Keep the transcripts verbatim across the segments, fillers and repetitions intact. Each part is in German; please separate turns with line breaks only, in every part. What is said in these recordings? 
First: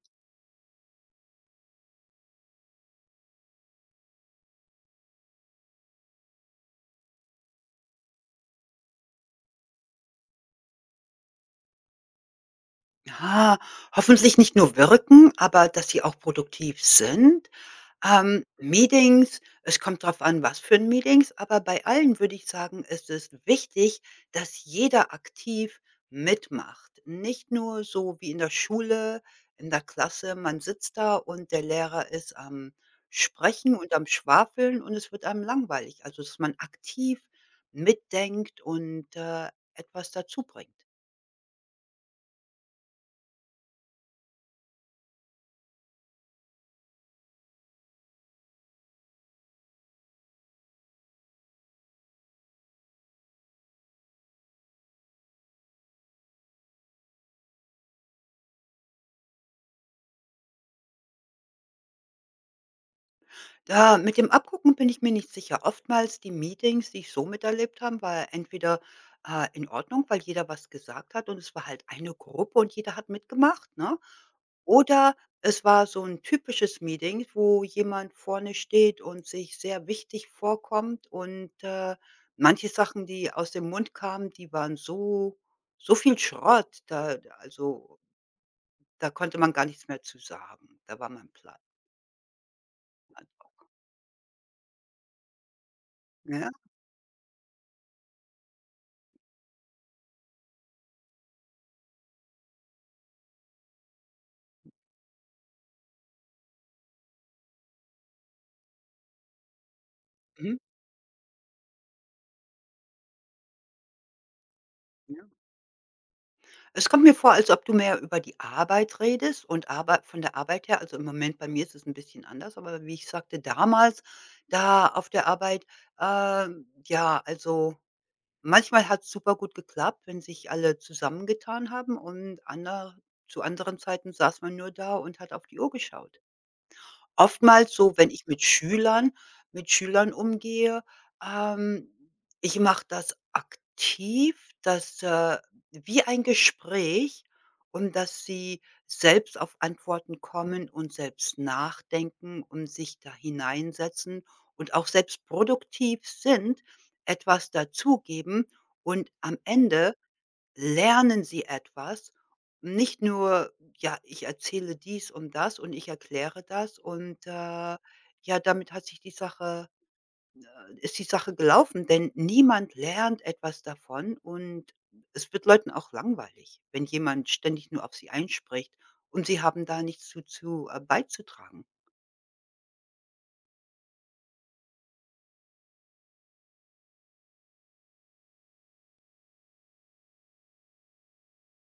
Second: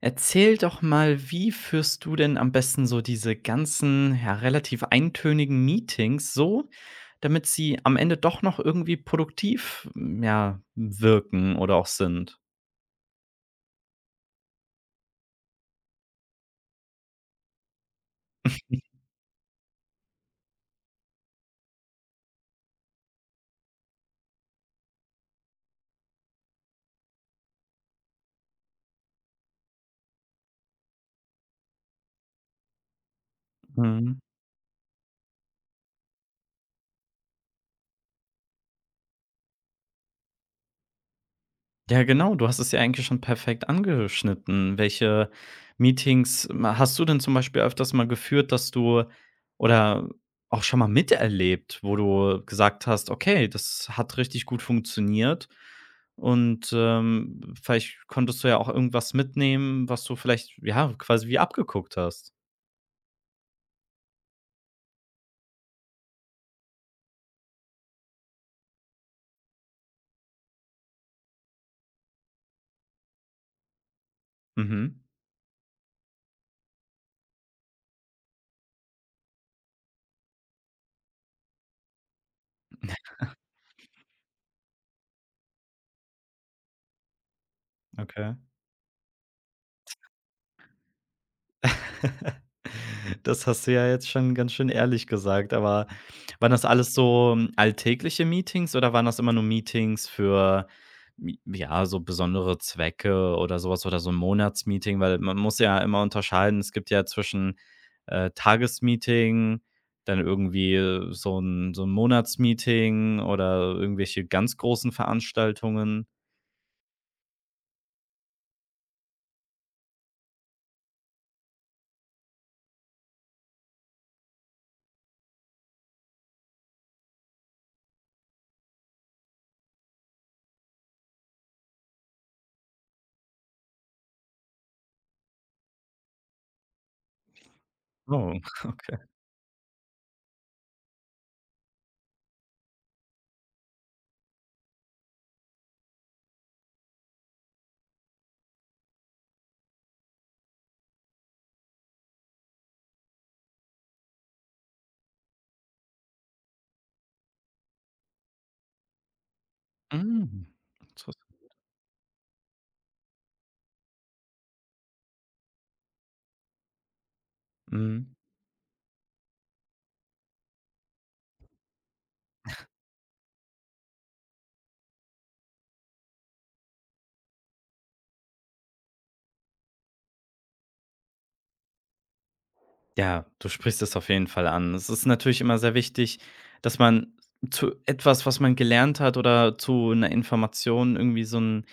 Erzähl doch mal, wie führst du denn am besten so diese ganzen, ja, relativ eintönigen Meetings so, damit sie am Ende doch noch irgendwie produktiv, hm, ja, wirken oder auch sind?
Ja, hoffentlich nicht nur wirken, aber dass sie auch produktiv sind. Ähm, Meetings, es kommt drauf an, was für ein Meetings, aber bei allen würde ich sagen, ist es wichtig, dass jeder aktiv mitmacht. Nicht nur so wie in der Schule, in der Klasse, man sitzt da und der Lehrer ist am Sprechen und am
Mhm.
Schwafeln und es wird einem langweilig. Also, dass man aktiv mitdenkt und, äh, etwas dazu bringt.
Ja, genau, du hast es ja eigentlich schon perfekt angeschnitten. Welche Meetings ma hast du denn zum Beispiel öfters mal geführt, dass du oder auch schon mal miterlebt, wo du gesagt hast: „Okay, das hat richtig gut funktioniert.“ Und, ähm, vielleicht konntest du ja auch irgendwas mitnehmen, was du vielleicht, ja, quasi wie abgeguckt hast.
Da mit dem Abgucken bin ich mir nicht sicher. Oftmals die Meetings, die ich so miterlebt habe, war entweder, äh, in Ordnung, weil jeder was gesagt hat und es war halt eine Gruppe und jeder hat mitgemacht, ne?
Mhm,
Oder es war so ein typisches Meeting, wo jemand vorne steht und sich sehr wichtig vorkommt und, äh, manche Sachen, die aus dem Mund kamen, die waren so so viel Schrott, da also,
okay.
da konnte man gar nichts mehr zu sagen. Da war man platt.
Das hast du ja jetzt schon ganz schön ehrlich gesagt, aber
Ja,
waren das alles so mm, alltägliche Meetings oder waren das immer nur Meetings für, m ja, so besondere Zwecke oder sowas oder so ein Monatsmeeting? Weil man muss ja immer unterscheiden, es gibt ja zwischen, äh, Tagesmeeting, dann
mhm,
irgendwie äh, so ein so ein Monatsmeeting oder irgendwelche ganz großen
ja.
Veranstaltungen.
Es kommt mir vor, als ob du mehr über die Arbeit redest und Arbeit von der Arbeit her, also im Moment bei mir ist es ein bisschen anders, aber wie ich sagte, damals da auf der Arbeit, ähm, ja, also manchmal hat es super gut geklappt, wenn sich alle zusammengetan haben und ander zu anderen Zeiten saß man nur da und hat auf die Uhr geschaut, oftmals so, wenn ich
Oh,
mit
okay.
Schülern mit Schülern umgehe, ähm, ich mache das aktiv, dass, äh wie ein Gespräch, um dass sie selbst auf Antworten kommen und selbst nachdenken und sich da hineinsetzen und auch selbst produktiv sind, etwas dazugeben und am Ende
Mhm. Interess
lernen sie etwas, nicht nur: „Ja, ich erzähle dies und das und ich erkläre das“ und, äh,
Mhm.
ja, damit hat sich die Sache äh, ist die Sache gelaufen, denn niemand lernt etwas davon und es wird Leuten auch langweilig, wenn jemand ständig nur auf sie einspricht und sie haben da nichts zu zu äh, beizutragen,
Ja, du sprichst es auf jeden Fall an. Es ist natürlich immer sehr wichtig, dass man zu etwas, was man gelernt hat oder zu einer Information irgendwie so ein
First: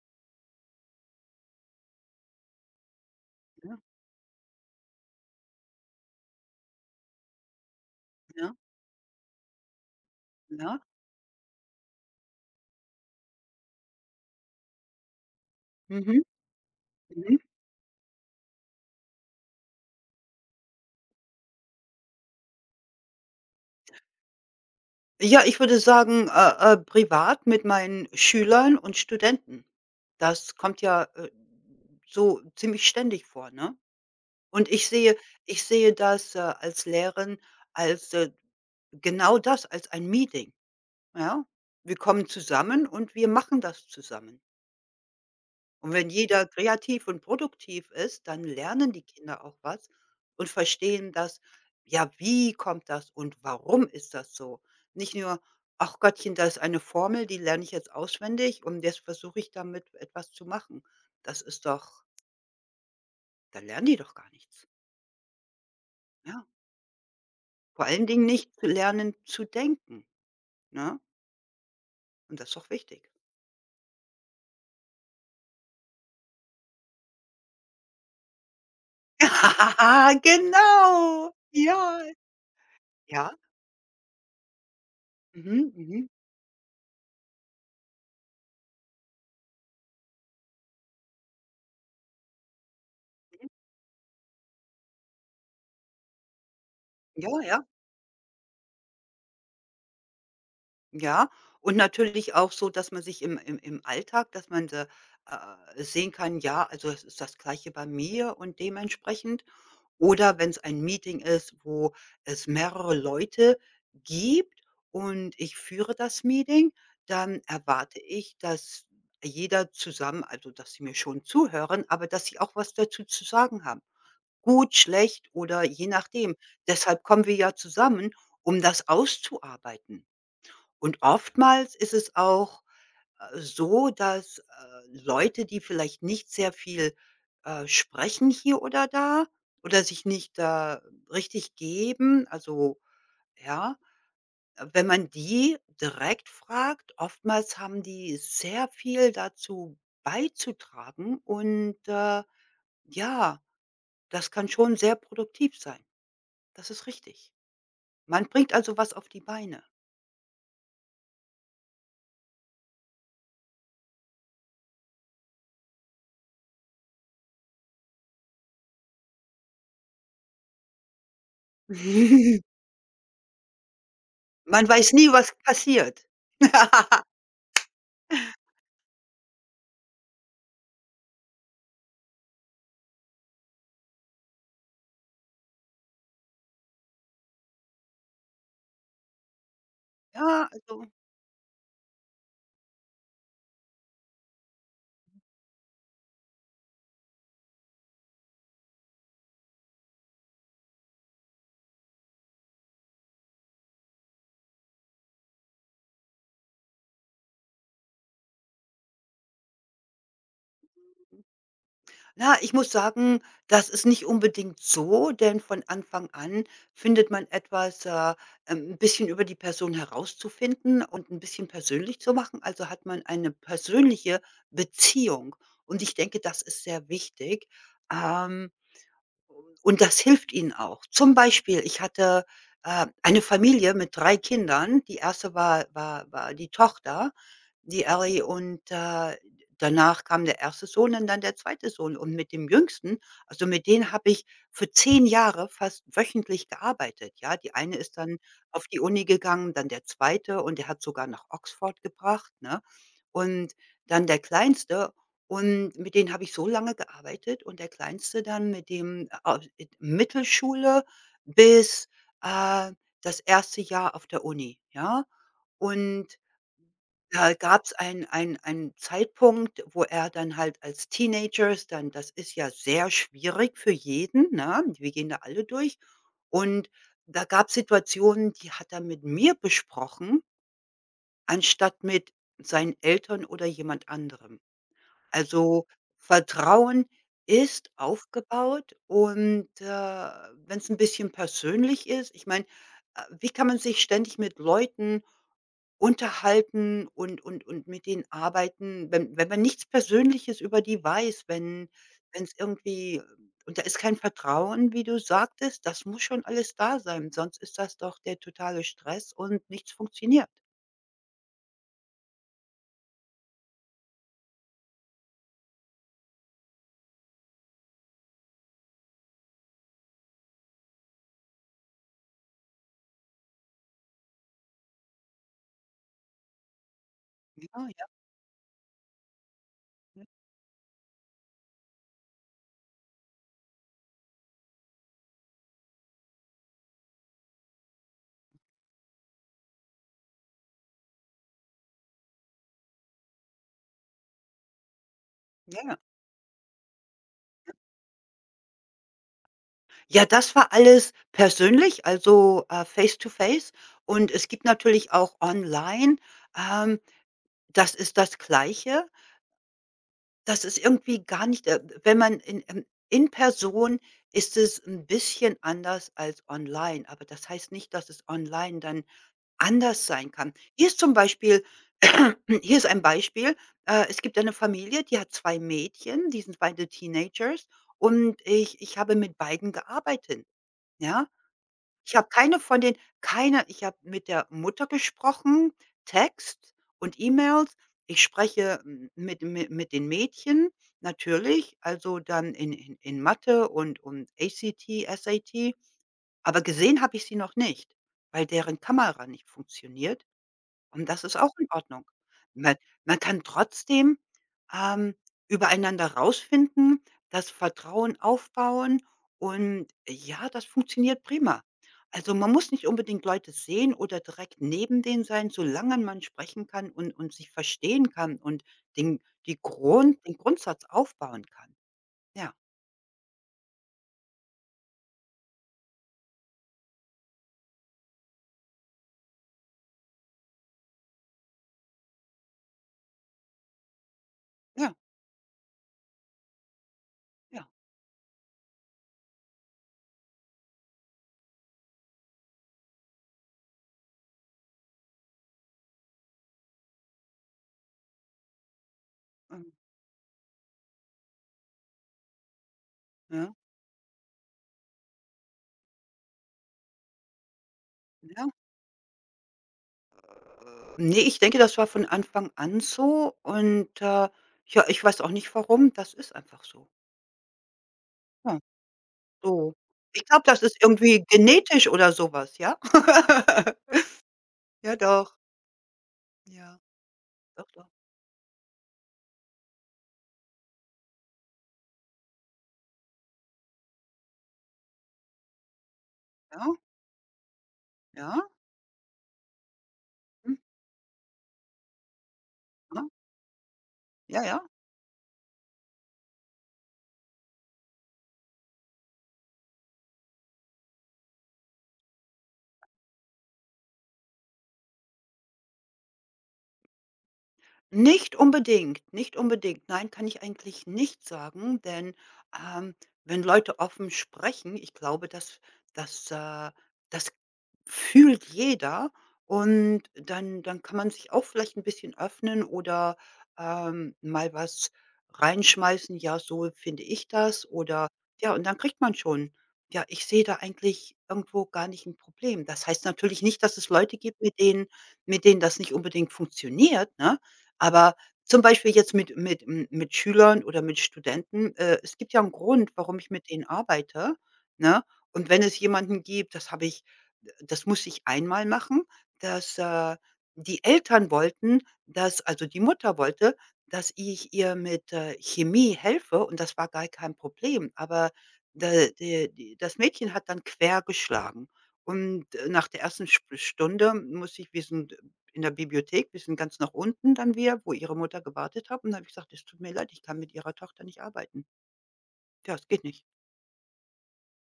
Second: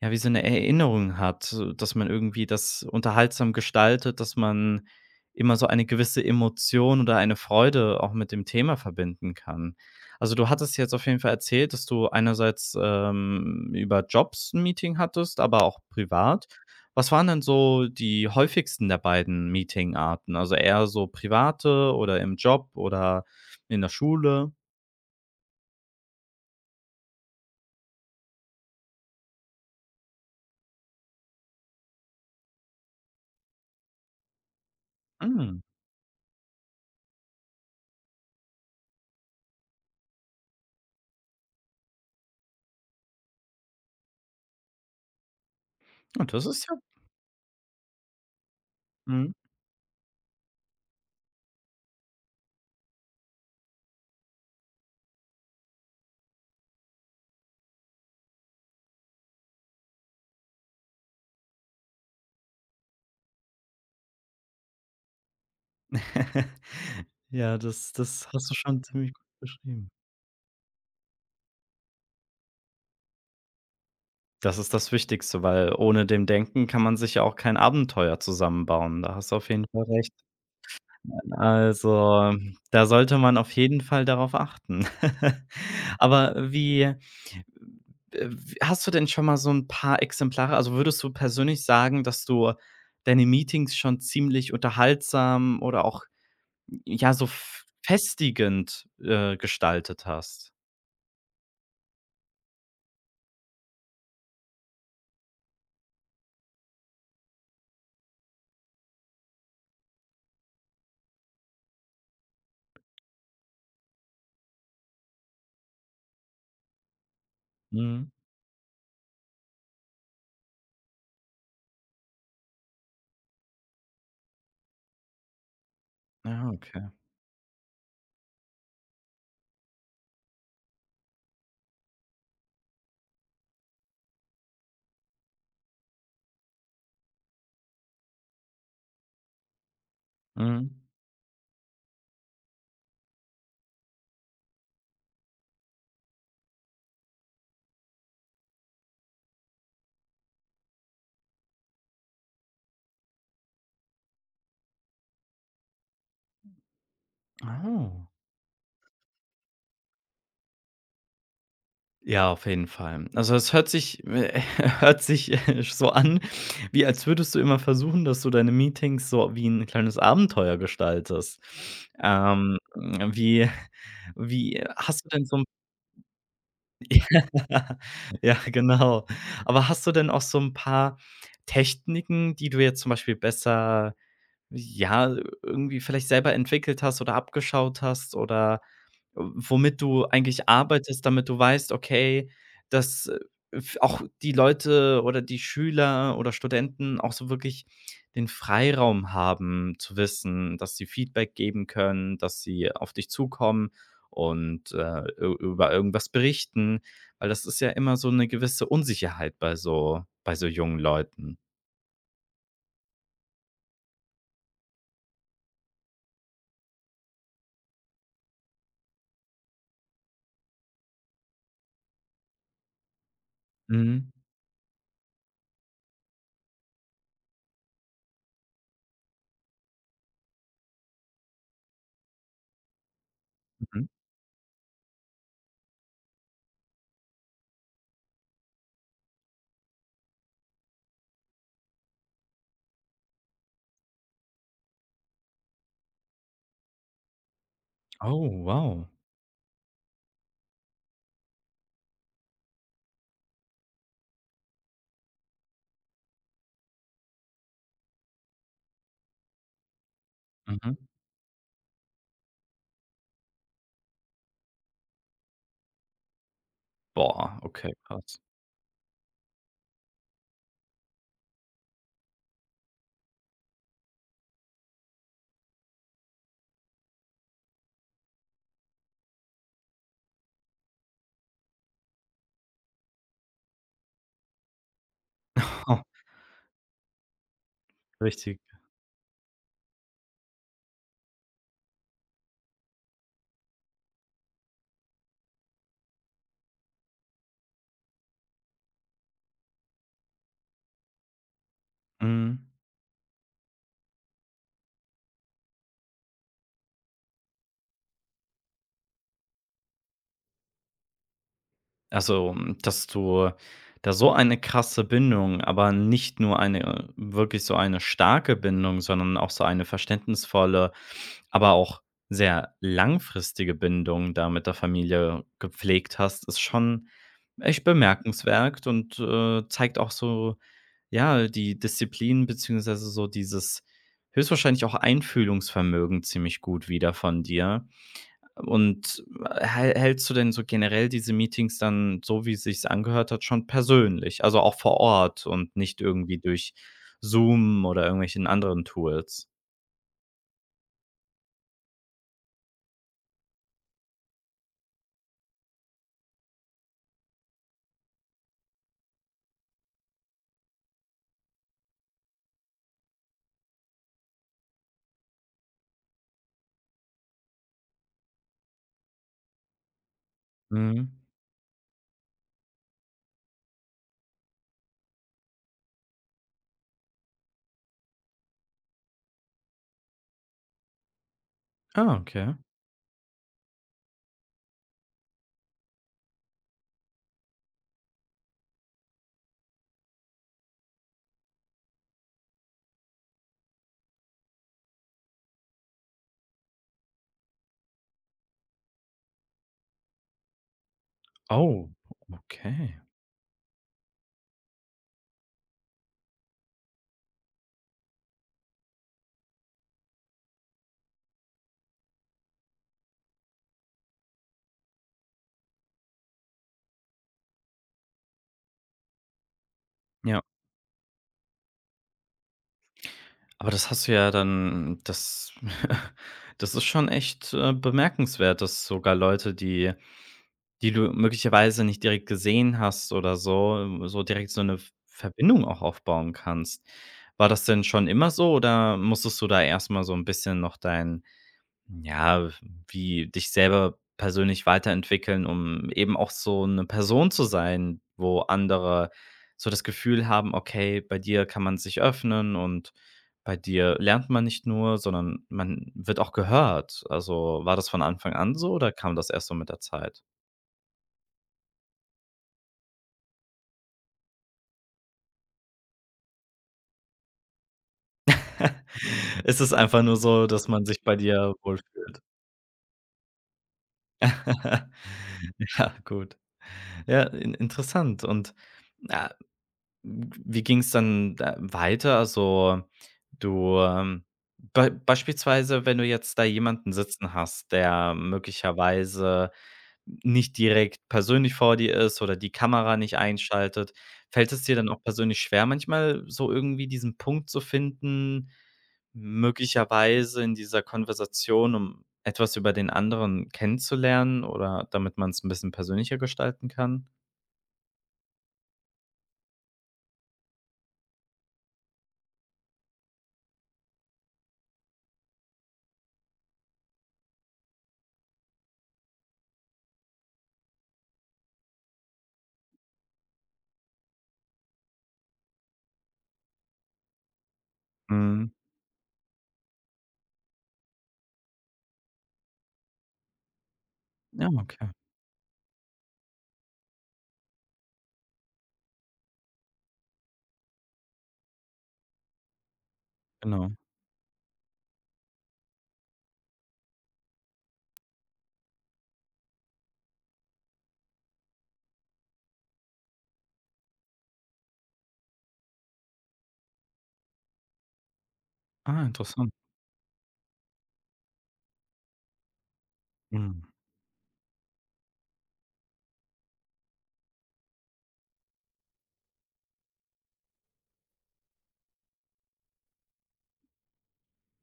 ja, wie so 'ne Erinnerung hat, so, dass man irgendwie das unterhaltsam
ne?
gestaltet, dass man immer so eine gewisse Emotion oder eine Freude auch mit dem
Ja,
Thema verbinden kann. Also, du hattest
ja.
jetzt auf jeden Fall erzählt, dass du einerseits, ähm, über Jobs 'n Meeting hattest, aber auch
Mhm,
privat. Was waren
mhm.
denn so die häufigsten der beiden Meetingarten? Also, eher so private oder im Job oder in der Schule?
Ja, ich würde sagen, äh, äh, privat mit meinen Schülern und Studenten. Das kommt ja, äh, so ziemlich ständig vor, ne? Und ich sehe
Hm,
ich sehe das, äh, als Lehren als, äh genau das, als ein Meeting, ja? Wir kommen zusammen und wir machen das zusammen. Und wenn
ja, das
jeder
ist ja
kreativ und produktiv ist, dann lernen die
mhm.
Kinder auch was und verstehen das, ja, wie kommt das und warum ist das so? Nicht nur, ach Gottchen, da ist eine Formel, die lerne ich jetzt auswendig und jetzt versuche ich damit etwas zu machen. Das ist doch da lernen die doch gar nichts. Ja,
Ja,
vor
das
allen Dingen
das hast du
nicht zu
schon ziemlich
lernen
gut
zu
beschrieben.
denken, ne? Und das ist doch wichtig.
Das ist das Wichtigste, weil ohne dem Denken kann man sich ja auch kein Abenteuer zusammenbauen. Da hast du auf jeden Fall recht.
Genau, ja.
Also, da sollte man
Ja.
auf jeden Fall darauf achten.
Mhm, mhm.
Aber wie äh, w hast du denn schon mal so ein paar Exemplare also, würdest du persönlich sagen, dass du deine Meetings schon ziemlich unterhaltsam oder auch, ja, so
Ja,
f
ja.
festigend, äh, gestaltet hast?
Ja, und natürlich auch so, dass man sich im im im Alltag, dass man da, äh, sehen kann, ja, also es ist das Gleiche bei mir und dementsprechend oder wenn es ein Meeting ist, wo es mehrere Leute gibt und ich führe das Meeting, dann erwarte
Mhm.
ich, dass jeder zusammen also, dass sie mir schon zuhören, aber dass sie auch was dazu zu sagen haben. Gut, schlecht oder je nachdem.
Ja, okay.
Deshalb kommen wir ja zusammen, um das auszuarbeiten. Und oftmals ist es auch, äh, so, dass, äh, Leute, die vielleicht nicht sehr viel, äh, sprechen hier oder da oder sich nicht
Mhm.
da richtig geben, also, ja, äh, wenn man die direkt fragt, oftmals haben die sehr viel dazu beizutragen und, äh, ja, das kann schon sehr produktiv sein. Das ist richtig.
Oh.
Man bringt also was auf die Beine.
Ja, auf jeden Fall. Also, es hört sich hört sich äh, so an, wie als würdest du immer versuchen, dass du deine Meetings so wie ein kleines Abenteuer gestaltest. Ähm, wie wie äh,
Man weiß
hast du
nie,
denn
was
so 'n
passiert.
ja, ja, genau. Aber hast du denn auch so ein paar Techniken, die du jetzt zum Beispiel besser, ja, irgendwie vielleicht selber entwickelt hast oder abgeschaut hast oder womit du eigentlich
Ja, also,
arbeitest, damit du weißt, okay, dass, äh, f auch die Leute oder die Schüler oder Studenten auch so wirklich den Freiraum haben zu wissen, dass sie Feedback geben können, dass sie auf dich zukommen und, äh, ü über irgendwas berichten, weil das ist ja immer so eine gewisse Unsicherheit bei so bei so jungen Leuten.
na, ich muss sagen, das ist nicht unbedingt so, denn von Anfang an findet man etwas, äh, ähm, 'n bisschen über die Person herauszufinden und ein bisschen persönlich zu machen. Also, hat man eine
Mhm,
persönliche Beziehung und ich denke, das ist sehr wichtig. Ähm und das hilft ihnen auch. Zum Beispiel, ich hatte, äh, eine Familie
mhm.
mit drei Kindern. Die erste war war war die Tochter, die Ellie, und, äh, danach kam der erste Sohn und dann der zweite Sohn. Und mit dem Jüngsten, also mit denen habe ich für zehn Jahre fast wöchentlich gearbeitet, ja? Die eine ist
Oh,
dann auf die
wow.
Uni gegangen, dann der zweite und der hat sogar nach Oxford gebracht, ne? Und dann der Kleinste und mit denen habe ich so lange gearbeitet und der Kleinste dann mit dem äh, au äh, Mittelschule
Mhm.
bis, äh, das erste Jahr auf der Uni, ja? Und da
Boah, okay,
gab's ein
krass.
ein einen Zeitpunkt, wo er dann halt als Teenagers, dann das ist ja sehr schwierig für jeden, ne? Wir gehen da alle durch. Und da gab's Situationen, die hat er mit mir besprochen, anstatt mit seinen Eltern oder jemand anderem. Also, Vertrauen ist
Richtig.
aufgebaut und, äh, wenn es ein bisschen persönlich ist, ich meine, äh, wie kann man sich ständig mit Leuten unterhalten und und und mit denen arbeiten, wenn wenn man nichts Persönliches über die weiß, wenn es
Mhm.
irgendwie und da ist kein Vertrauen, wie du sagtest, das muss schon alles da sein, sonst ist das doch der totale Stress und nichts funktioniert.
Also, hm, dass du da so eine krasse Bindung, aber nicht nur eine äh, wirklich so eine starke Bindung, sondern auch so eine verständnisvolle, aber auch sehr langfristige Bindung da mit der Familie gepflegt hast, ist schon
Ja,
echt
ja, ja,
bemerkenswert und, äh, zeigt auch so, ja, die Disziplin beziehungsweise so dieses höchstwahrscheinlich auch Einfühlungsvermögen ziemlich gut wieder von dir. Und äh, häl hältst du denn so generell diese Meetings dann, so wie sich's angehört hat, schon persönlich, also auch vor Ort und
ja.
nicht irgendwie durch Zoom oder irgendwelchen anderen Tools?
Ja, das war alles persönlich, also, äh, face to face und es gibt natürlich auch online, ähm, das ist das Gleiche. Das ist irgendwie gar nicht äh, wenn man in ähm, in Person ist, es ein bisschen anders als online, aber das heißt nicht, dass es online dann anders sein kann. Hier ist
Mhm.
zum Beispiel hier ist ein Beispiel, äh, es gibt eine Familie, die hat zwei Mädchen, die sind beide Teenagers und ich ich habe mit beiden gearbeitet, ja?
Ah,
Ich habe
okay.
keine von den keine ich habe mit der Mutter gesprochen, Text und E-Mails. Ich spreche m mit mi mit den Mädchen natürlich, also dann in in in Mathe und und A C T, S A T, aber gesehen habe ich sie noch nicht, weil deren Kamera nicht funktioniert. Und das ist auch in
Oh,
Ordnung. Man
okay.
man kann trotzdem, ähm, übereinander rausfinden, das Vertrauen aufbauen und ja, das funktioniert prima. Also, man muss nicht unbedingt Leute sehen oder direkt neben denen sein, solange man sprechen kann und und sich verstehen kann und den die Grund den
Ja,
Grundsatz aufbauen kann. Ja,
aber das hast du ja dann das das ist schon echt, äh, bemerkenswert, dass sogar Leute, die die du möglicherweise nicht direkt gesehen hast oder so so direkt so eine
ja,
Verbindung auch aufbauen kannst. War das
ja,
denn schon immer so oder musstest du da erstmal so ein bisschen noch dein ja, wie dich selber persönlich weiterentwickeln, um eben auch so eine Person zu sein, wo andere so
ähm,
das Gefühl haben: „Okay, bei dir kann man sich öffnen und
ja,
bei dir lernt man nicht nur, sondern man wird auch gehört.“ Also, war das von Anfang
ja.
an so oder kam das erst so mit der Zeit?
Ne, ich denke, das war von Anfang an so und, äh, ja, ich weiß auch nicht warum, das ist einfach so. Ja,
Es ist
so.
einfach nur
Ich glaube,
so,
das
dass
ist
man sich bei
irgendwie
dir
genetisch oder
wohlfühlt.
so was, ja? Ja, doch.
Ja, gut.
Ja,
Ja, in
doch, doch.
interessant und, äh, wie ging es dann da weiter? Also, du, ähm bei beispielsweise, wenn du jetzt da
Ja,
jemanden sitzen hast, der
ja.
möglicherweise
Mhm.
nicht direkt persönlich vor dir ist oder die Kamera
Ja,
nicht einschaltet.
ja,
Fällt
ja.
es dir dann auch persönlich schwer, manchmal so irgendwie diesen Punkt zu finden, möglicherweise in dieser Konversation, um etwas über den anderen kennenzulernen oder damit man es ein bisschen persönlicher gestalten kann?
Nicht unbedingt, nicht unbedingt. Nein, kann ich eigentlich nicht sagen, denn, ähm, wenn Leute offen sprechen, ich glaube, das das, äh das fühlt jeder und dann dann kann man sich auch vielleicht ein bisschen öffnen oder, ähm, mal was reinschmeißen: „Ja, so finde ich das“ oder
Mhm.
ja, und dann kriegt man schon, ja, ich sehe da eigentlich irgendwo gar nicht ein Problem. Das heißt natürlich nicht, dass es Leute gibt,
Ja,
mit denen
okay,
mit denen das nicht unbedingt funktioniert, ne? Aber zum Beispiel jetzt mit mit m mit Schülern oder mit Studenten, äh, es gibt ja einen Grund, warum ich mit denen
genau.
arbeite, ne? Und wenn es jemanden gibt, das habe ich das muss ich einmal machen, dass, äh, die Eltern wollten, dass also die Mutter wollte, dass ich ihr mit, äh, Chemie helfe und das war gar kein Problem. Aber da
Ah, interessant.
de die das Mädchen hat dann quer geschlagen und, äh, nach der ersten Sp
Mhm.
Stunde muss ich wie so 'n in der Bibliothek bisschen ganz nach unten dann wieder, wo ihre Mutter gewartet hat. Und da habe ich gesagt: „Es tut mir leid, ich kann mit Ihrer Tochter nicht arbeiten. Ja, es geht nicht.“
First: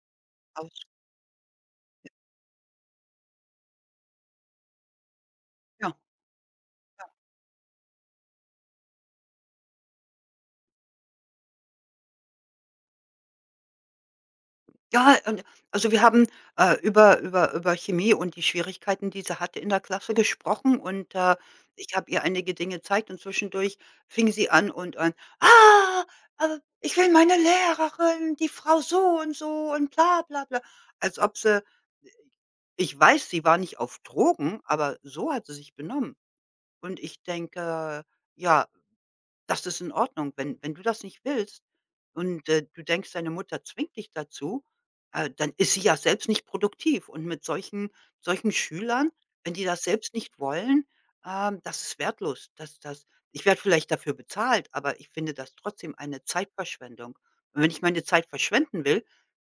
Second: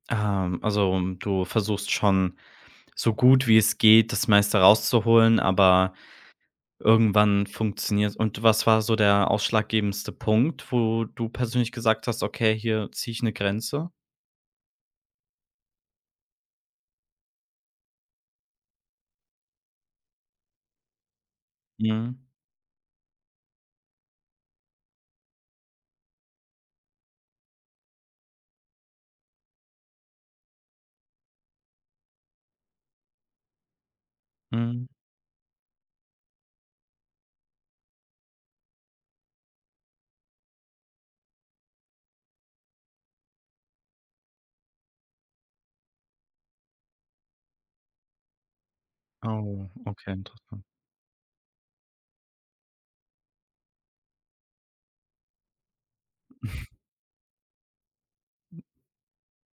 Ähm,
Aus.
also, du versuchst schon so gut wie es geht, das meiste rauszuholen, aber
Ja, ja.
irgendwann funktioniert. Und was war so der ausschlaggebendste Punkt, wo du persönlich gesagt hast: „Okay, hier ziehe ich eine Grenze?“
Ja, und also, wir haben, äh, über über über Chemie und die Schwierigkeiten, die sie hatte in der Klasse, gesprochen und, äh, ich habe
Mhm,
ihr einige Dinge gezeigt und zwischendurch fing sie an und an: „Ah, äh, ich will meine Lehrerin, die Frau so und so und bla bla bla.“ Als ob sie, ich weiß, sie war nicht auf Drogen,
mhm.
aber so hat sie sich benommen. Und ich denke, ja, das ist in Ordnung. Wenn wenn du das nicht willst und, äh, du denkst, deine Mutter zwingt dich dazu, äh, dann ist sie ja selbst nicht produktiv. Und mit solchen solchen Schülern, wenn die
Oh,
das
okay,
selbst nicht
interessant.
wollen, ähm, das ist wertlos. Das das ich werde vielleicht dafür bezahlt, aber ich finde das trotzdem eine Zeitverschwendung. Und wenn ich meine Zeit verschwenden will,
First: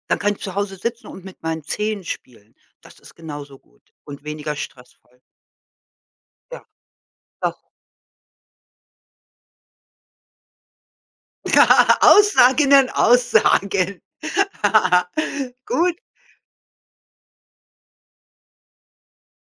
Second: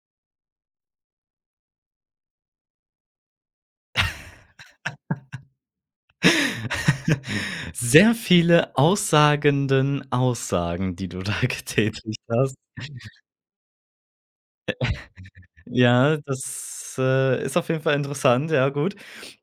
dann kann ich zu Hause sitzen und mit meinen Zehen spielen. Das ist genauso gut und weniger stressvoll. Ja, das
Sehr viele aussagenden Aussagen, die du da getätigt hast.
Aussagen an Aussagen. Gut.
Ja, das, äh, ist auf jeden Fall interessant, ja, gut.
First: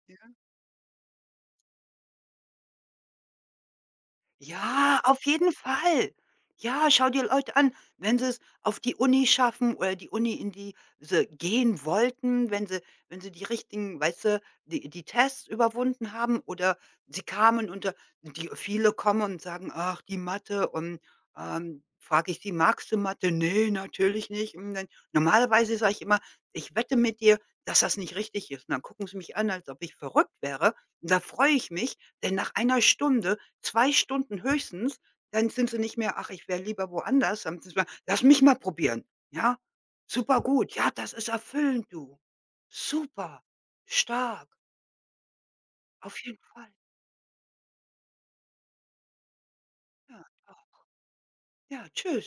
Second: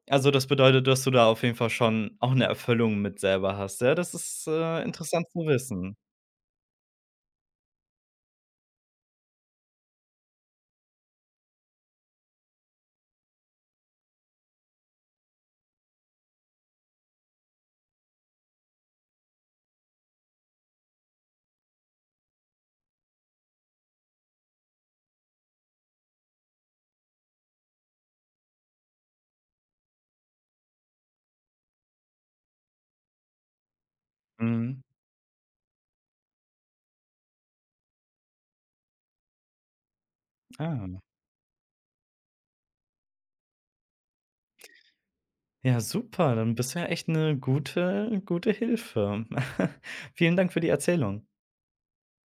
Also, das bedeutet, dass du da auf jeden Fall schon auch eine Erfüllung mit selber hast, ja? Das ist, äh,
Ja, auf
interessant zu
jeden
wissen.
Fall. Ja, schau dir Leute an, wenn sie es auf die Uni schaffen oder die Uni, in die sie gehen wollten, wenn sie, wenn sie die richtigen, weißt du, die die Tests überwunden haben oder sie kamen und da die viele kommen und sagen: „Ach, die Mathe“ und, ähm, frage ich die: „Magst du Mathe?“ „Ne, natürlich nicht.“ Und dann normalerweise sage ich immer: „Ich wette mit dir, dass das nicht richtig ist.“ Und dann gucken sie mich an, als ob ich verrückt wäre. Und da freue ich mich, denn nach einer Stunde, zwei Stunden
Mhm.
höchstens, dann sind sie nicht mehr: „Ach, ich wäre lieber woanders.“ Dann sind sie: „Lass mich mal probieren, ja? Super gut. Ja,
Ah.
das ist erfüllend, du. Super, stark,
Ja,
auf
super,
jeden
dann
Fall.
bist du ja echt eine gute gute Hilfe.
Ja,
Vielen Dank
doch.
für die Erzählung.
Ja, tschüss.“